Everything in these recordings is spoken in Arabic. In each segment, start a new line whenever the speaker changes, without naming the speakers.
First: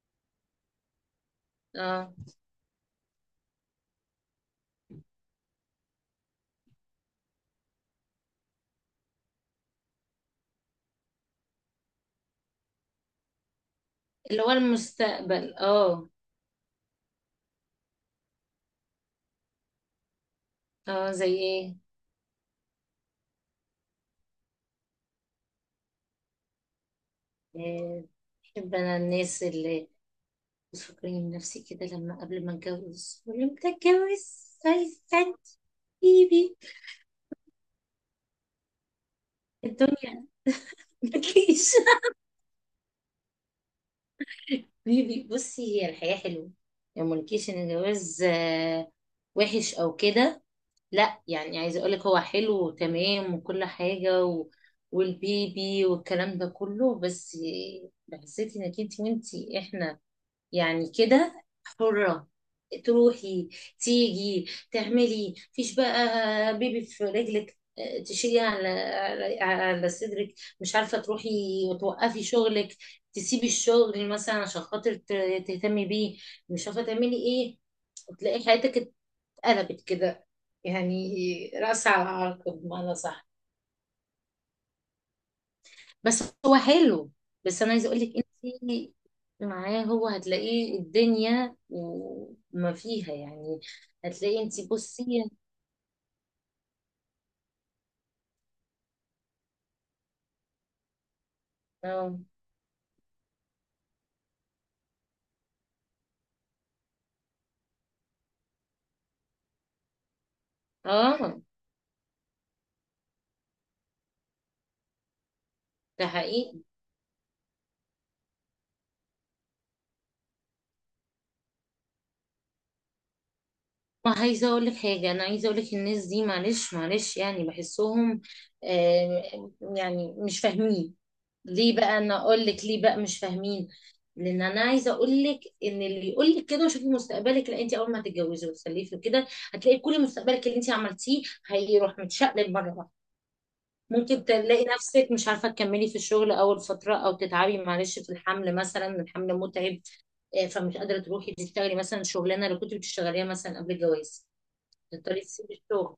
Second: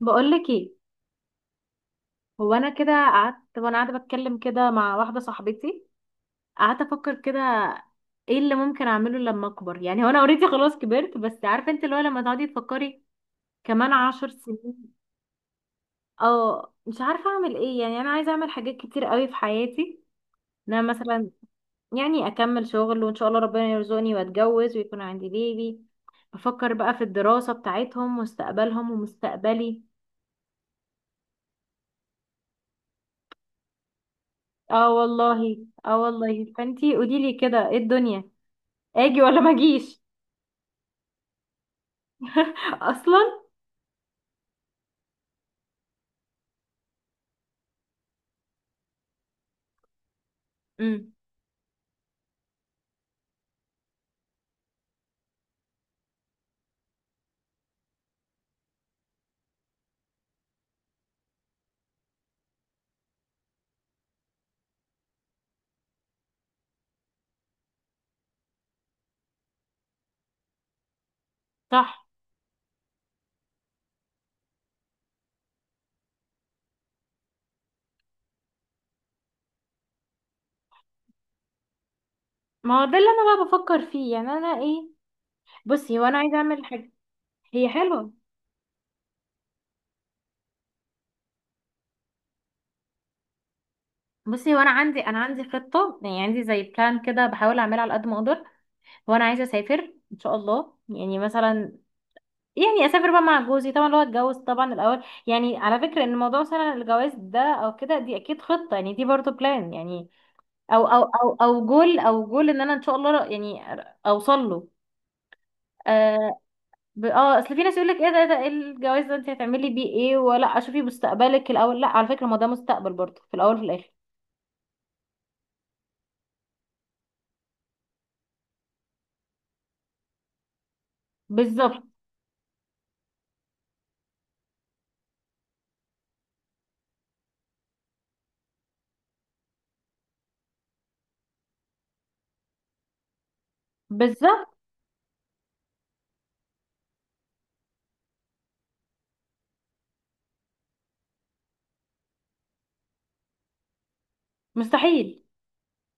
بقولك ايه؟
اه،
هو انا كده قعدت وانا قاعده بتكلم كده مع واحده صاحبتي. قعدت افكر كده ايه اللي ممكن اعمله لما اكبر، يعني هو انا اوريدي خلاص كبرت، بس عارفه انت اللي هو لما تقعدي تفكري كمان عشر
اللي هو
سنين.
المستقبل اه.
اه، مش عارفه اعمل ايه، يعني انا عايزه اعمل حاجات كتير قوي في حياتي. ان انا
اه
مثلا
زي ايه؟
يعني اكمل شغل وان شاء الله ربنا يرزقني واتجوز ويكون عندي بيبي. بفكر بقى في الدراسه
آه،
بتاعتهم،
بحب
مستقبلهم
انا الناس
ومستقبلي.
اللي بتفكرني بنفسي كده، لما قبل ما اتجوز ولما اتجوز
اه
هيستنى
والله. اه والله،
بيبي.
فانتي قوليلي كده ايه الدنيا، اجي ولا ما اجيش؟
الدنيا ملكيش.
اصلا.
بيبي بصي، هي الحياة حلوة، يعني ملكيش ان الجواز وحش او كده.
امم.
لا يعني عايزه اقولك هو حلو وتمام وكل حاجة والبيبي والكلام ده كله. بس حسيتي انك انت وانتي احنا يعني كده حرة، تروحي تيجي تعملي، مفيش بقى بيبي في رجلك تشيلي على على صدرك، مش عارفة تروحي
صح.
وتوقفي شغلك، تسيبي الشغل مثلا عشان خاطر تهتمي بيه، مش عارفة تعملي ايه، وتلاقي حياتك اتقلبت كده، يعني رأس على عقب
ما هو
بمعنى
ده اللي
صح.
انا بقى بفكر فيه. يعني انا ايه؟ بصي هو انا
بس
عايزه
هو
اعمل حاجه.
حلو، بس
هي
انا عايزه اقول لك
حلوه.
انت معاه هو هتلاقيه الدنيا وما فيها يعني، هتلاقي انت
بصي هو انا عندي،
بصي.
خطه، يعني عندي زي بلان كده بحاول اعملها على قد ما اقدر. هو انا عايزه اسافر ان شاء الله، يعني مثلا،
اه.
يعني اسافر بقى مع جوزي، طبعا اللي هو اتجوز طبعا الاول. يعني على فكره ان موضوع مثلا الجواز ده او كده دي اكيد خطه، يعني دي برضه بلان يعني، او او او
اه
او جول ان انا ان شاء الله يعني اوصل له.
ده
آه،
حقيقي.
ب... اه اصل في ناس يقول لك ايه ده، ايه الجواز ده، انت هتعملي بيه ايه؟ ولا شوفي مستقبلك الاول. لا، على فكره ما ده مستقبل برضه في الاول وفي الاخر.
ما عايزه اقول لك حاجه، انا عايزه اقول لك الناس دي معلش معلش يعني بحسهم يعني مش فاهمين. ليه
بالظبط
بقى؟ انا اقول لك ليه بقى مش فاهمين، لان انا عايزه اقول لك ان اللي يقول لك كده وشوفي مستقبلك، لا انت اول ما هتتجوزي وتخلفي وكده هتلاقي كل مستقبلك اللي انت عملتيه هيروح متشقلب مره واحده. ممكن
بالظبط.
تلاقي نفسك مش عارفه تكملي في الشغل اول فتره، او تتعبي معلش في الحمل، مثلا الحمل متعب فمش قادره تروحي تشتغلي مثلا الشغلانه اللي كنت بتشتغليها مثلا قبل الجواز، تضطري
مستحيل.
تسيبي الشغل.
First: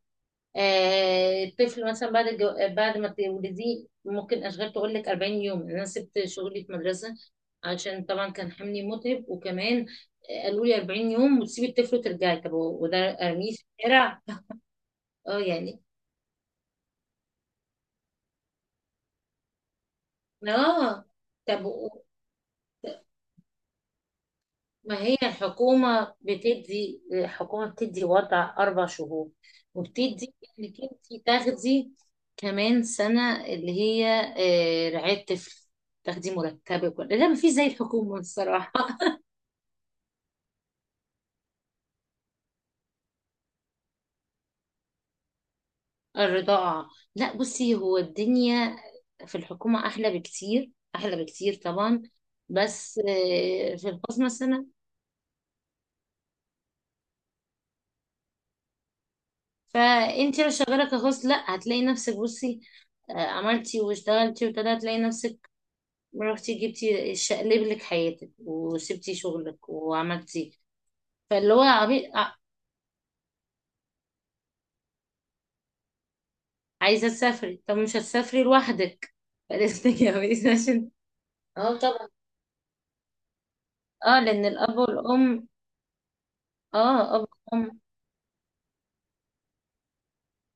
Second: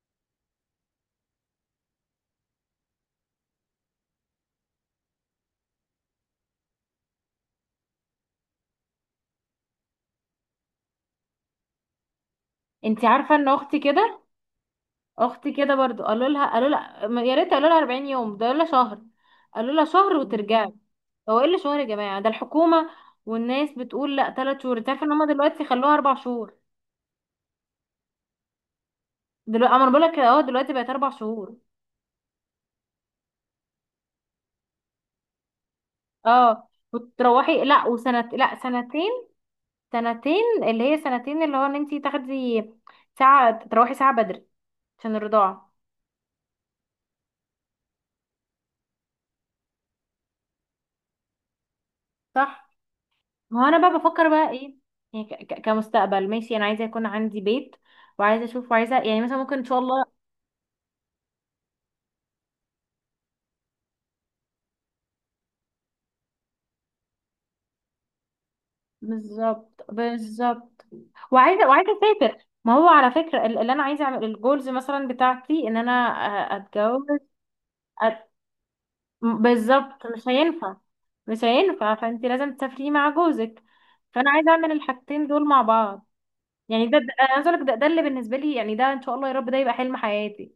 الطفل مثلا بعد الجو... آه، بعد ما تولديه ممكن اشغال تقول لك 40 يوم، يعني انا سبت شغلي في مدرسه عشان طبعا كان حملي متعب، وكمان قالوا لي 40 يوم وتسيبي الطفل وترجعي. طب وده
انت عارفه ان
ارميه في
اختي كده،
الشارع؟ اه
اختي كده
يعني.
برضه قالوا لها يا ريت، قالوا لها 40 يوم. ده قالوا لها شهر، قالوا لها شهر وترجعي.
اه.
هو ايه اللي
طب
شهر يا جماعه؟ ده الحكومه. والناس بتقول لا، ثلاث شهور. انت
ما
عارفه ان
هي
هم دلوقتي خلوها اربع
الحكومة
شهور؟
بتدي، الحكومة بتدي وضع 4 شهور،
دلوقتي اما انا بقول لك
وبتدي
دلوقتي
إنك
بقت اربع
أنت
شهور.
تاخدي كمان سنة اللي هي رعاية طفل، تاخدي
اه،
مرتبك ولا لا. ما في
وتروحي
زي
لا
الحكومة
وسنة لا
الصراحة.
سنتين. سنتين، اللي هي سنتين، اللي هو ان انتي تاخدي ساعة تروحي ساعة بدري عشان الرضاعة.
الرضاعة. لا بصي هو الدنيا في الحكومة أحلى بكتير، أحلى بكتير طبعا.
صح.
بس
ما هو انا
في
بقى
الخاص
بفكر بقى
مثلا،
ايه؟ يعني كمستقبل ماشي، انا عايزة يكون عندي بيت وعايزة اشوف، وعايزة يعني مثلا ممكن ان شاء الله.
فأنت لو شغالة كخاص لا هتلاقي نفسك بصي عملتي واشتغلتي وابتدى، هتلاقي نفسك ما رحتي جبتي شقلب لك حياتك وسبتي شغلك
بالظبط
وعملتي.
بالظبط.
فاللي هو
وعايزة
عبي... ع-
اسافر، ما هو على فكرة اللي انا عايزة اعمل الجولز مثلا بتاعتي ان انا اتجوز.
عايزه تسافري، طب مش
أت...
هتسافري لوحدك، فلازم
بالظبط، مش
تتجوزي
هينفع.
عشان.
مش
اه
هينفع،
طبعا.
فانت لازم تسافري مع جوزك.
اه
فانا
لان
عايزة اعمل
الاب
الحاجتين دول
والام.
مع بعض. يعني
اه اب
انا عايزه اقول لك، ده
وام.
اللي بالنسبه لي، يعني ده ان شاء الله يا رب ده يبقى حلم حياتي.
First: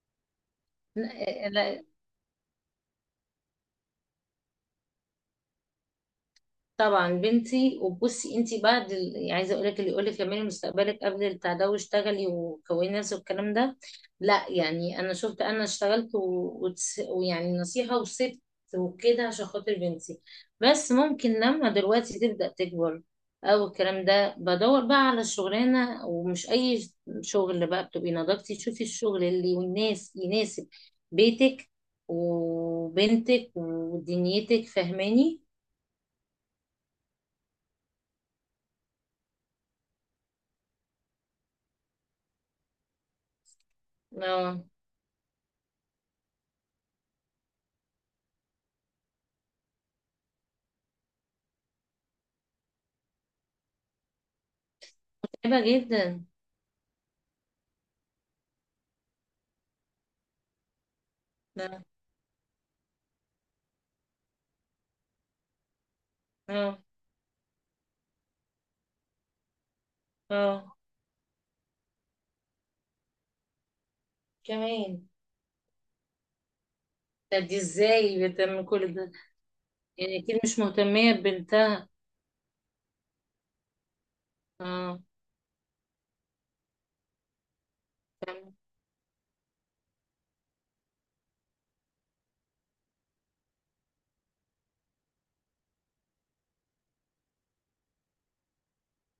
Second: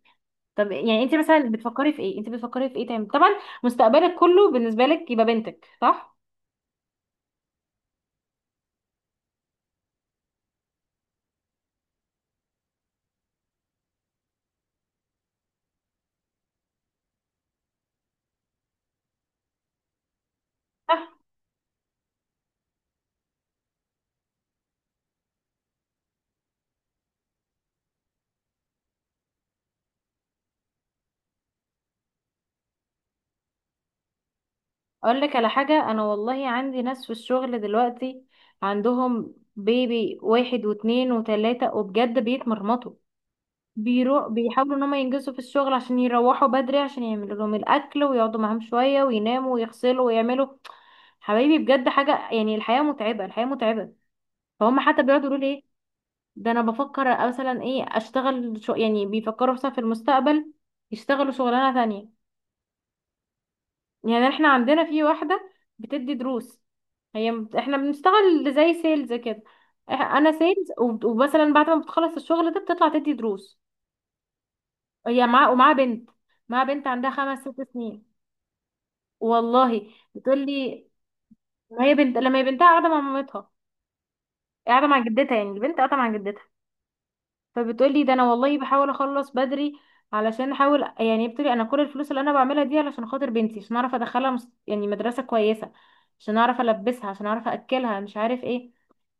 طب يعني انت مثلا
لا.
بتفكري في ايه، انت بتفكري في ايه تاني طبعا؟ مستقبلك كله بالنسبه لك يبقى بنتك، صح.
طبعا بنتي. وبصي انت يعني عايزه اقول لك اللي يقول لك كملي مستقبلك قبل البتاع ده واشتغلي وكوني نفسك والكلام ده، لا يعني انا شفت، انا اشتغلت ويعني نصيحه وسبت وكده عشان خاطر بنتي. بس
صح.
ممكن لما دلوقتي تبدا تكبر او الكلام ده بدور بقى على شغلانه، ومش اي شغل بقى، بتبقي نضجتي تشوفي الشغل اللي والناس يناسب بيتك وبنتك ودنيتك،
اقول لك
فاهماني.
على حاجه، انا والله عندي ناس في الشغل دلوقتي عندهم بيبي واحد واتنين وتلاته، وبجد بيتمرمطوا. بيروح
اه
بيحاولوا ان هم ينجزوا في الشغل عشان يروحوا بدري، عشان يعملوا لهم الاكل ويقعدوا معاهم شويه ويناموا ويغسلوا ويعملوا. حبايبي بجد حاجه، يعني الحياه متعبه الحياه متعبه. فهم حتى بيقعدوا يقولوا لي
صعبة
ايه.
جدا.
ده انا بفكر مثلا ايه اشتغل شو، يعني بيفكروا مثلا في المستقبل يشتغلوا شغلانه
ده.
تانية. يعني احنا عندنا في واحده بتدي دروس.
اه.
احنا بنشتغل زي سيلز كده. انا سيلز
اه
ومثلا بعد ما بتخلص الشغل ده بتطلع تدي دروس.
كمان.
هي معاها ومعاها بنت. معاها بنت عندها خمس
ده دي
ست سنين.
ازاي بتعمل كل ده؟
والله
يعني اكيد
بتقول
مش
لي.
مهتمية
ما
ببنتها.
هي بنت، لما هي بنتها قاعده مع مامتها، قاعده مع
اه.
جدتها، يعني البنت قاعده مع جدتها. فبتقولي ده انا
تمام.
والله بحاول اخلص بدري علشان احاول، يعني بتقولي انا كل الفلوس اللي انا بعملها دي علشان خاطر بنتي، عشان اعرف ادخلها يعني مدرسة كويسة، عشان اعرف البسها، عشان اعرف اكلها، مش عارف ايه.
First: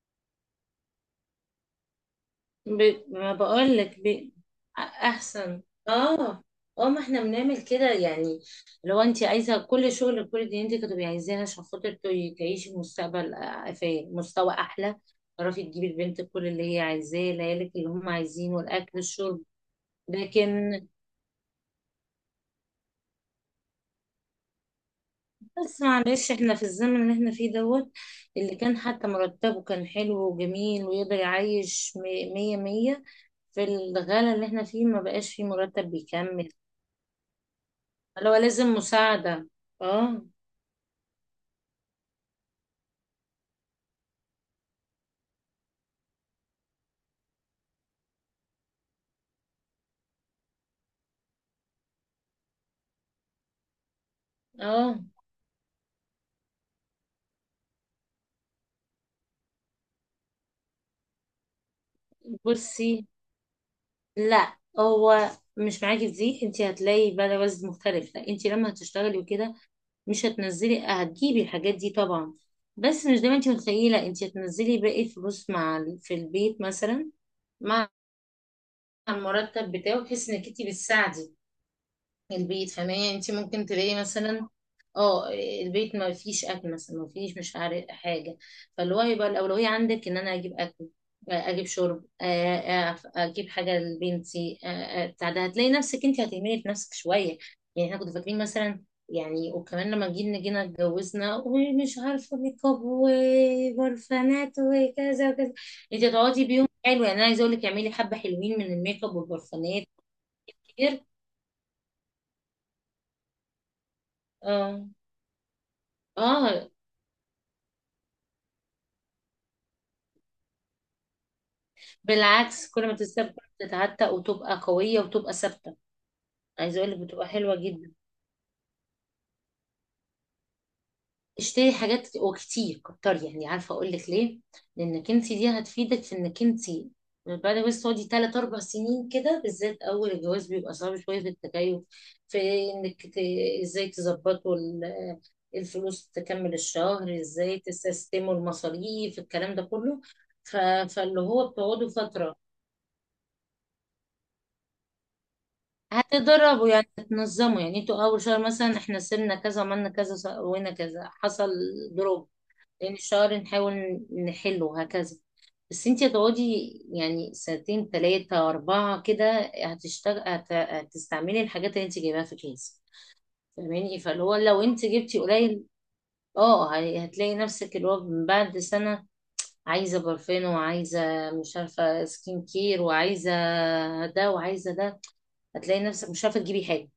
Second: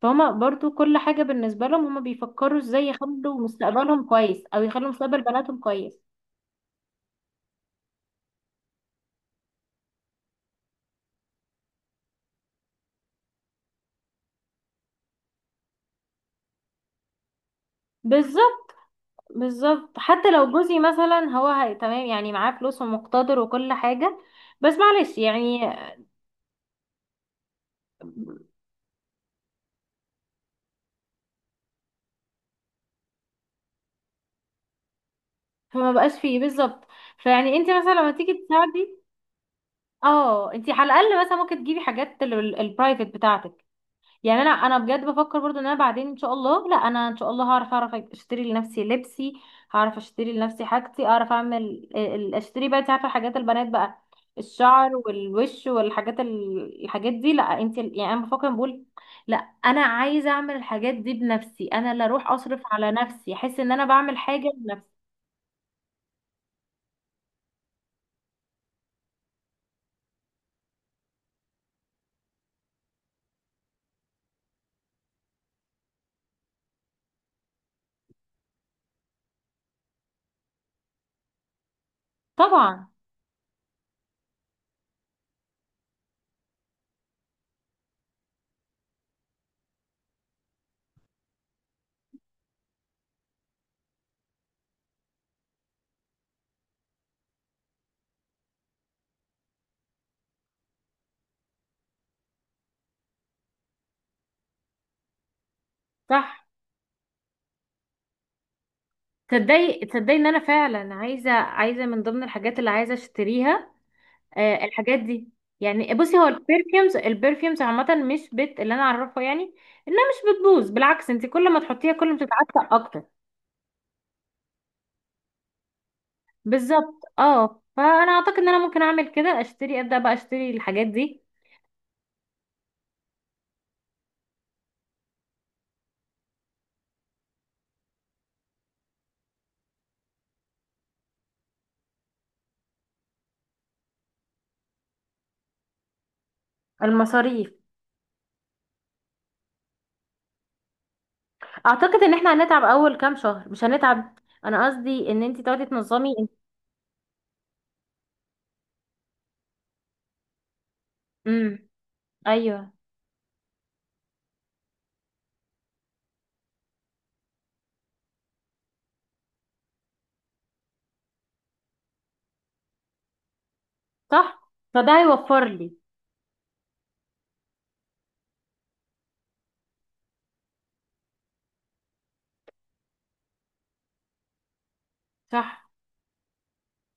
فهما برضو كل حاجة بالنسبة لهم، هما بيفكروا ازاي
ما
يخلوا
بقولك
مستقبلهم كويس او يخلوا مستقبل بناتهم
احسن.
كويس.
اه. اه ما احنا بنعمل كده يعني، لو انت عايزة كل شغل كل دي انت كنت عايزاها عشان خاطر تعيشي مستقبل في مستوى احلى، تعرفي تجيبي لبنتك كل اللي هي عايزاه، ليالك اللي هم عايزينه
بالظبط
الاكل الشرب.
بالظبط، حتى لو جوزي
لكن
مثلا هو تمام، يعني معاه فلوس ومقتدر وكل حاجة، بس معلش يعني.
بس معلش احنا في الزمن اللي احنا فيه دوت، اللي كان حتى مرتبه كان حلو وجميل ويقدر يعيش مية مية، في الغلا اللي احنا فيه ما بقاش فيه
فما
مرتب
بقاش فيه
بيكمل.
بالظبط. فيعني انت مثلا لما تيجي
لو لازم
تساعدي.
مساعدة. اه.
اه، انت على الاقل مثلا ممكن تجيبي حاجات البرايفت بتاعتك. يعني انا بجد بفكر برضو ان انا بعدين ان شاء الله، لا، انا ان شاء الله هعرف اشتري لنفسي لبسي، هعرف اشتري لنفسي حاجتي، اعرف اعمل، اشتري بقى، انت عارفه حاجات البنات بقى، الشعر
اه
والوش والحاجات الحاجات دي. لا انت يعني انا بفكر بقول، لا، انا عايزه اعمل الحاجات دي بنفسي، انا اللي اروح اصرف
بصي،
على نفسي، احس ان انا بعمل حاجه
لا
بنفسي.
هو مش معاكي في دي، انت هتلاقي بقى وزن مختلف، لا انت لما هتشتغلي وكده مش هتنزلي هتجيبي الحاجات دي طبعا، بس مش دايما. انت متخيلة انت هتنزلي باقي الفلوس مع في البيت مثلا، مع المرتب بتاعه، بحيث انك انت بتساعدي البيت،
طبعا.
فاهماني. انت ممكن تلاقي مثلا اه البيت ما فيش اكل مثلا، ما فيش مش عارف حاجه، فاللي هو يبقى الاولويه عندك ان انا اجيب اكل، اجيب شرب، اجيب حاجه لبنتي، بتاع ده. هتلاقي نفسك انت هتهملي في نفسك شويه، يعني احنا كنا فاكرين مثلا يعني، وكمان لما جينا اتجوزنا ومش عارفه ميك اب وبرفانات وكذا وكذا، انت هتقعدي
صح.
بيوم حلو، يعني انا عايزه اقول لك اعملي حبه حلوين من الميك اب والبرفانات
تصدقي تصدقي ان انا فعلا
كتير.
عايزه، من ضمن الحاجات اللي عايزه اشتريها
اه.
الحاجات دي. يعني بصي هو
اه
البرفيومز عامه مش بت اللي انا اعرفه، يعني انها مش بتبوظ، بالعكس انت كل ما تحطيها كل ما
بالعكس،
بتتعفن
كل ما
اكتر.
تستبدل تتعتق وتبقى قوية وتبقى ثابتة. عايزة اقول لك
بالظبط،
بتبقى حلوة جدا،
فانا اعتقد ان انا ممكن اعمل كده، اشتري ابدا بقى اشتري الحاجات دي.
اشتري حاجات وكتير كتر، يعني عارفة اقول لك ليه، لانك انت دي هتفيدك في انك انت بعد بس تقعدي 3 4 سنين كده، بالذات أول الجواز بيبقى صعب شوية في التكيف، في إنك ت... إزاي تظبطوا الفلوس تكمل الشهر،
المصاريف.
إزاي تسيستموا المصاريف، الكلام ده كله. ف... فاللي هو بتقعدوا
اعتقد ان احنا
فترة
هنتعب اول كام شهر، مش هنتعب. انا قصدي ان انت تقعدي تنظمي.
هتدربوا يعني، هتنظموا يعني انتوا اول شهر مثلا احنا سيبنا كذا، عملنا كذا، سوينا كذا، حصل
امم.
دروب،
ايوه.
لان الشهر نحاول نحله هكذا. بس انتي هتقعدي يعني 2 3 4 كده، هتستعملي الحاجات اللي انتي جايباها في كيس، فاهماني. فاللي هو
صح،
لو
فده
انتي جبتي
هيوفر
قليل
لي.
اه هتلاقي نفسك اللي هو من بعد سنة عايزة برفان، وعايزة مش عارفة سكين كير، وعايزة ده وعايزة ده،
صح،
هتلاقي نفسك مش عارفة تجيبي حاجة،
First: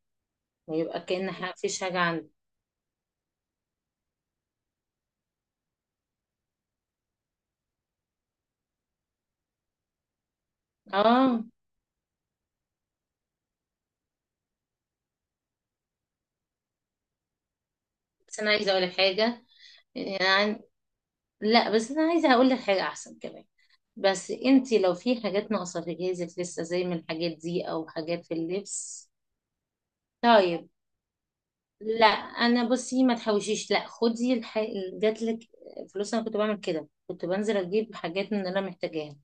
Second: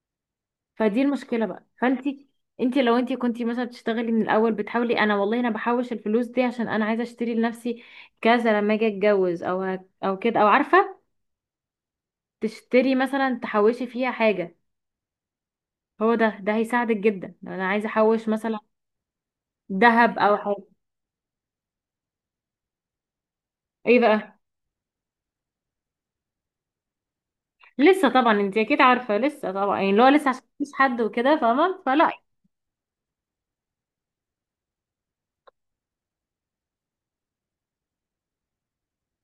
ويبقى
فدي
كأن
المشكله بقى.
مفيش حاجة
فانتي،
عندي.
انتي لو انتي كنتي مثلا بتشتغلي من الاول بتحاولي، انا والله انا بحوش الفلوس دي عشان انا عايزه اشتري لنفسي كذا لما اجي اتجوز او او كده، او عارفه
اه.
تشتري مثلا تحوشي فيها حاجه. هو ده هيساعدك جدا، لو انا عايزه احوش
بس انا
مثلا
عايزة اقولك حاجة
ذهب او
يعني،
حاجه.
لا بس انا عايزة اقول لك حاجة احسن كمان.
ايه
بس
بقى؟
انتي لو في حاجات ناقصة في جهازك لسه، زي من الحاجات دي او
لسه
حاجات في
طبعا انتي اكيد
اللبس.
عارفه، لسه طبعا، يعني اللي هو لسه عشان
طيب.
مفيش حد وكده فاهمه،
لا
فلا.
انا بصي ما تحوشيش، لا خدي جاتلك فلوس انا كنت بعمل كده، كنت بنزل اجيب حاجات من اللي انا محتاجاها،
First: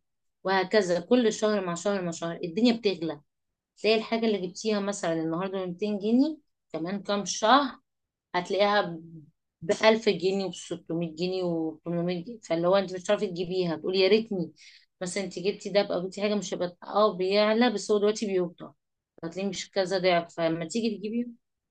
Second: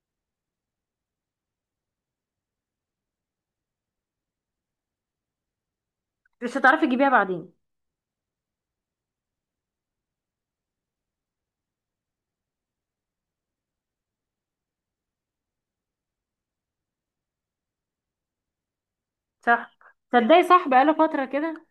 وهكذا كل شهر مع شهر مع شهر الدنيا بتغلى، تلاقي الحاجة اللي جبتيها مثلا النهاردة ب 200 جنيه
مش هتعرفي
كمان
تجيبيها
كام
بعدين.
شهر هتلاقيها بـ1000 جنيه وبستمية جنيه وبتمنمية جنيه، فاللي هو انت مش هتعرفي تجيبيها، تقولي يا ريتني بس انت جبتي ده. بقى جبتي حاجة مش هيبقى اه بيعلى، بس هو دلوقتي بيوطى، هتلاقيه مش
صح.
كذا ضعف
تصدقي
فلما
صح، بقاله
تيجي
فتره
تجيبيه.
كده.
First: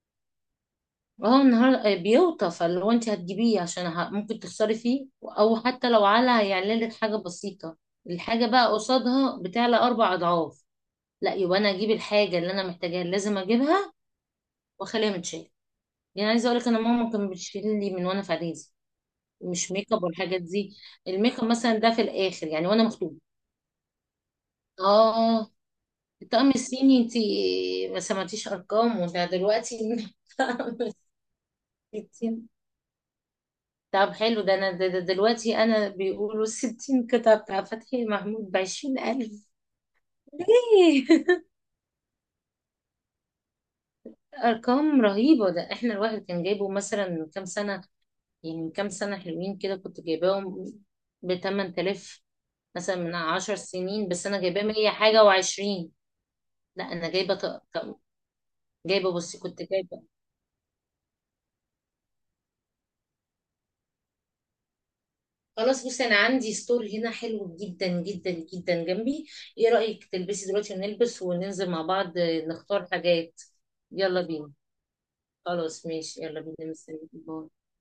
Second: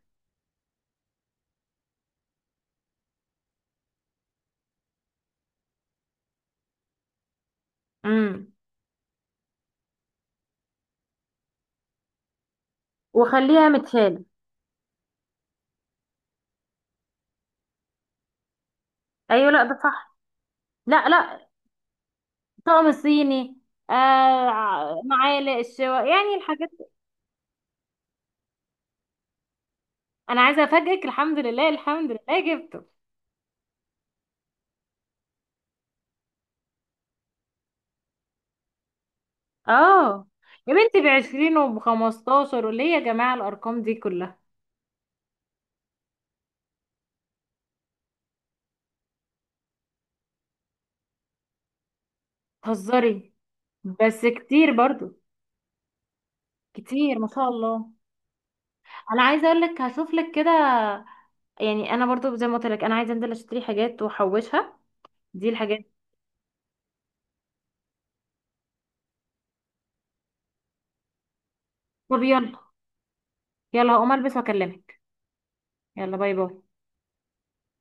اه النهار آه بيوطى، فاللي هو انت هتجيبيه عشان ممكن تخسري فيه، او حتى لو على هيعلى لك حاجة بسيطة، الحاجة
امم.
بقى قصادها بتعلى 4 أضعاف. لا يبقى أنا أجيب الحاجة اللي أنا محتاجاها اللي لازم
وخليها
أجيبها
متشاله.
وأخليها متشالة. يعني عايزة أقولك أنا ماما كانت بتشيل لي من وأنا في إعدادي،
ايوه، لا
مش
ده
ميك اب
صح.
والحاجات دي،
لا
الميك اب
لا.
مثلا ده في الاخر يعني وانا
طقم
مخطوبه.
الصيني. معالق
اه
الشوا يعني
الطقم
الحاجات.
الصيني انت ما سمعتيش ارقامه ده دلوقتي.
انا عايزه
الطقم
افاجئك، الحمد لله الحمد
الـ60.
لله جبته.
طب حلو ده، انا ده ده دلوقتي انا بيقولوا الـ60 قطعة بتاع فتحي محمود بـ20 ألف.
اه يا بنتي،
ليه؟
بعشرين وبخمستاشر، وليه يا جماعه الارقام دي كلها؟
أرقام رهيبة، ده احنا الواحد كان جايبه مثلا من كام سنة، يعني من كام سنة حلوين كده كنت جايباهم بـ8 تلاف. مثلا من
تهزري.
10 سنين
بس
بس أنا جايباه
كتير
مية
برضو.
حاجة وعشرين لا أنا
كتير ما
جايبة
شاء الله.
طقم، جايبه،
انا
بصي
عايزه اقول
كنت
لك
جايبه.
هشوف لك كده، يعني انا برضو زي ما قلت لك انا عايزه انزل اشتري حاجات واحوشها. دي الحاجات.
خلاص بصي انا عندي ستور هنا حلو جدا جدا جدا جنبي، ايه رأيك تلبسي دلوقتي ونلبس وننزل مع بعض
طب يلا.
نختار حاجات؟
يلا هقوم
يلا
البس
بينا.
واكلمك.
خلاص
يلا
ماشي،
باي
يلا
باي.
بينا، مستنيك، باي.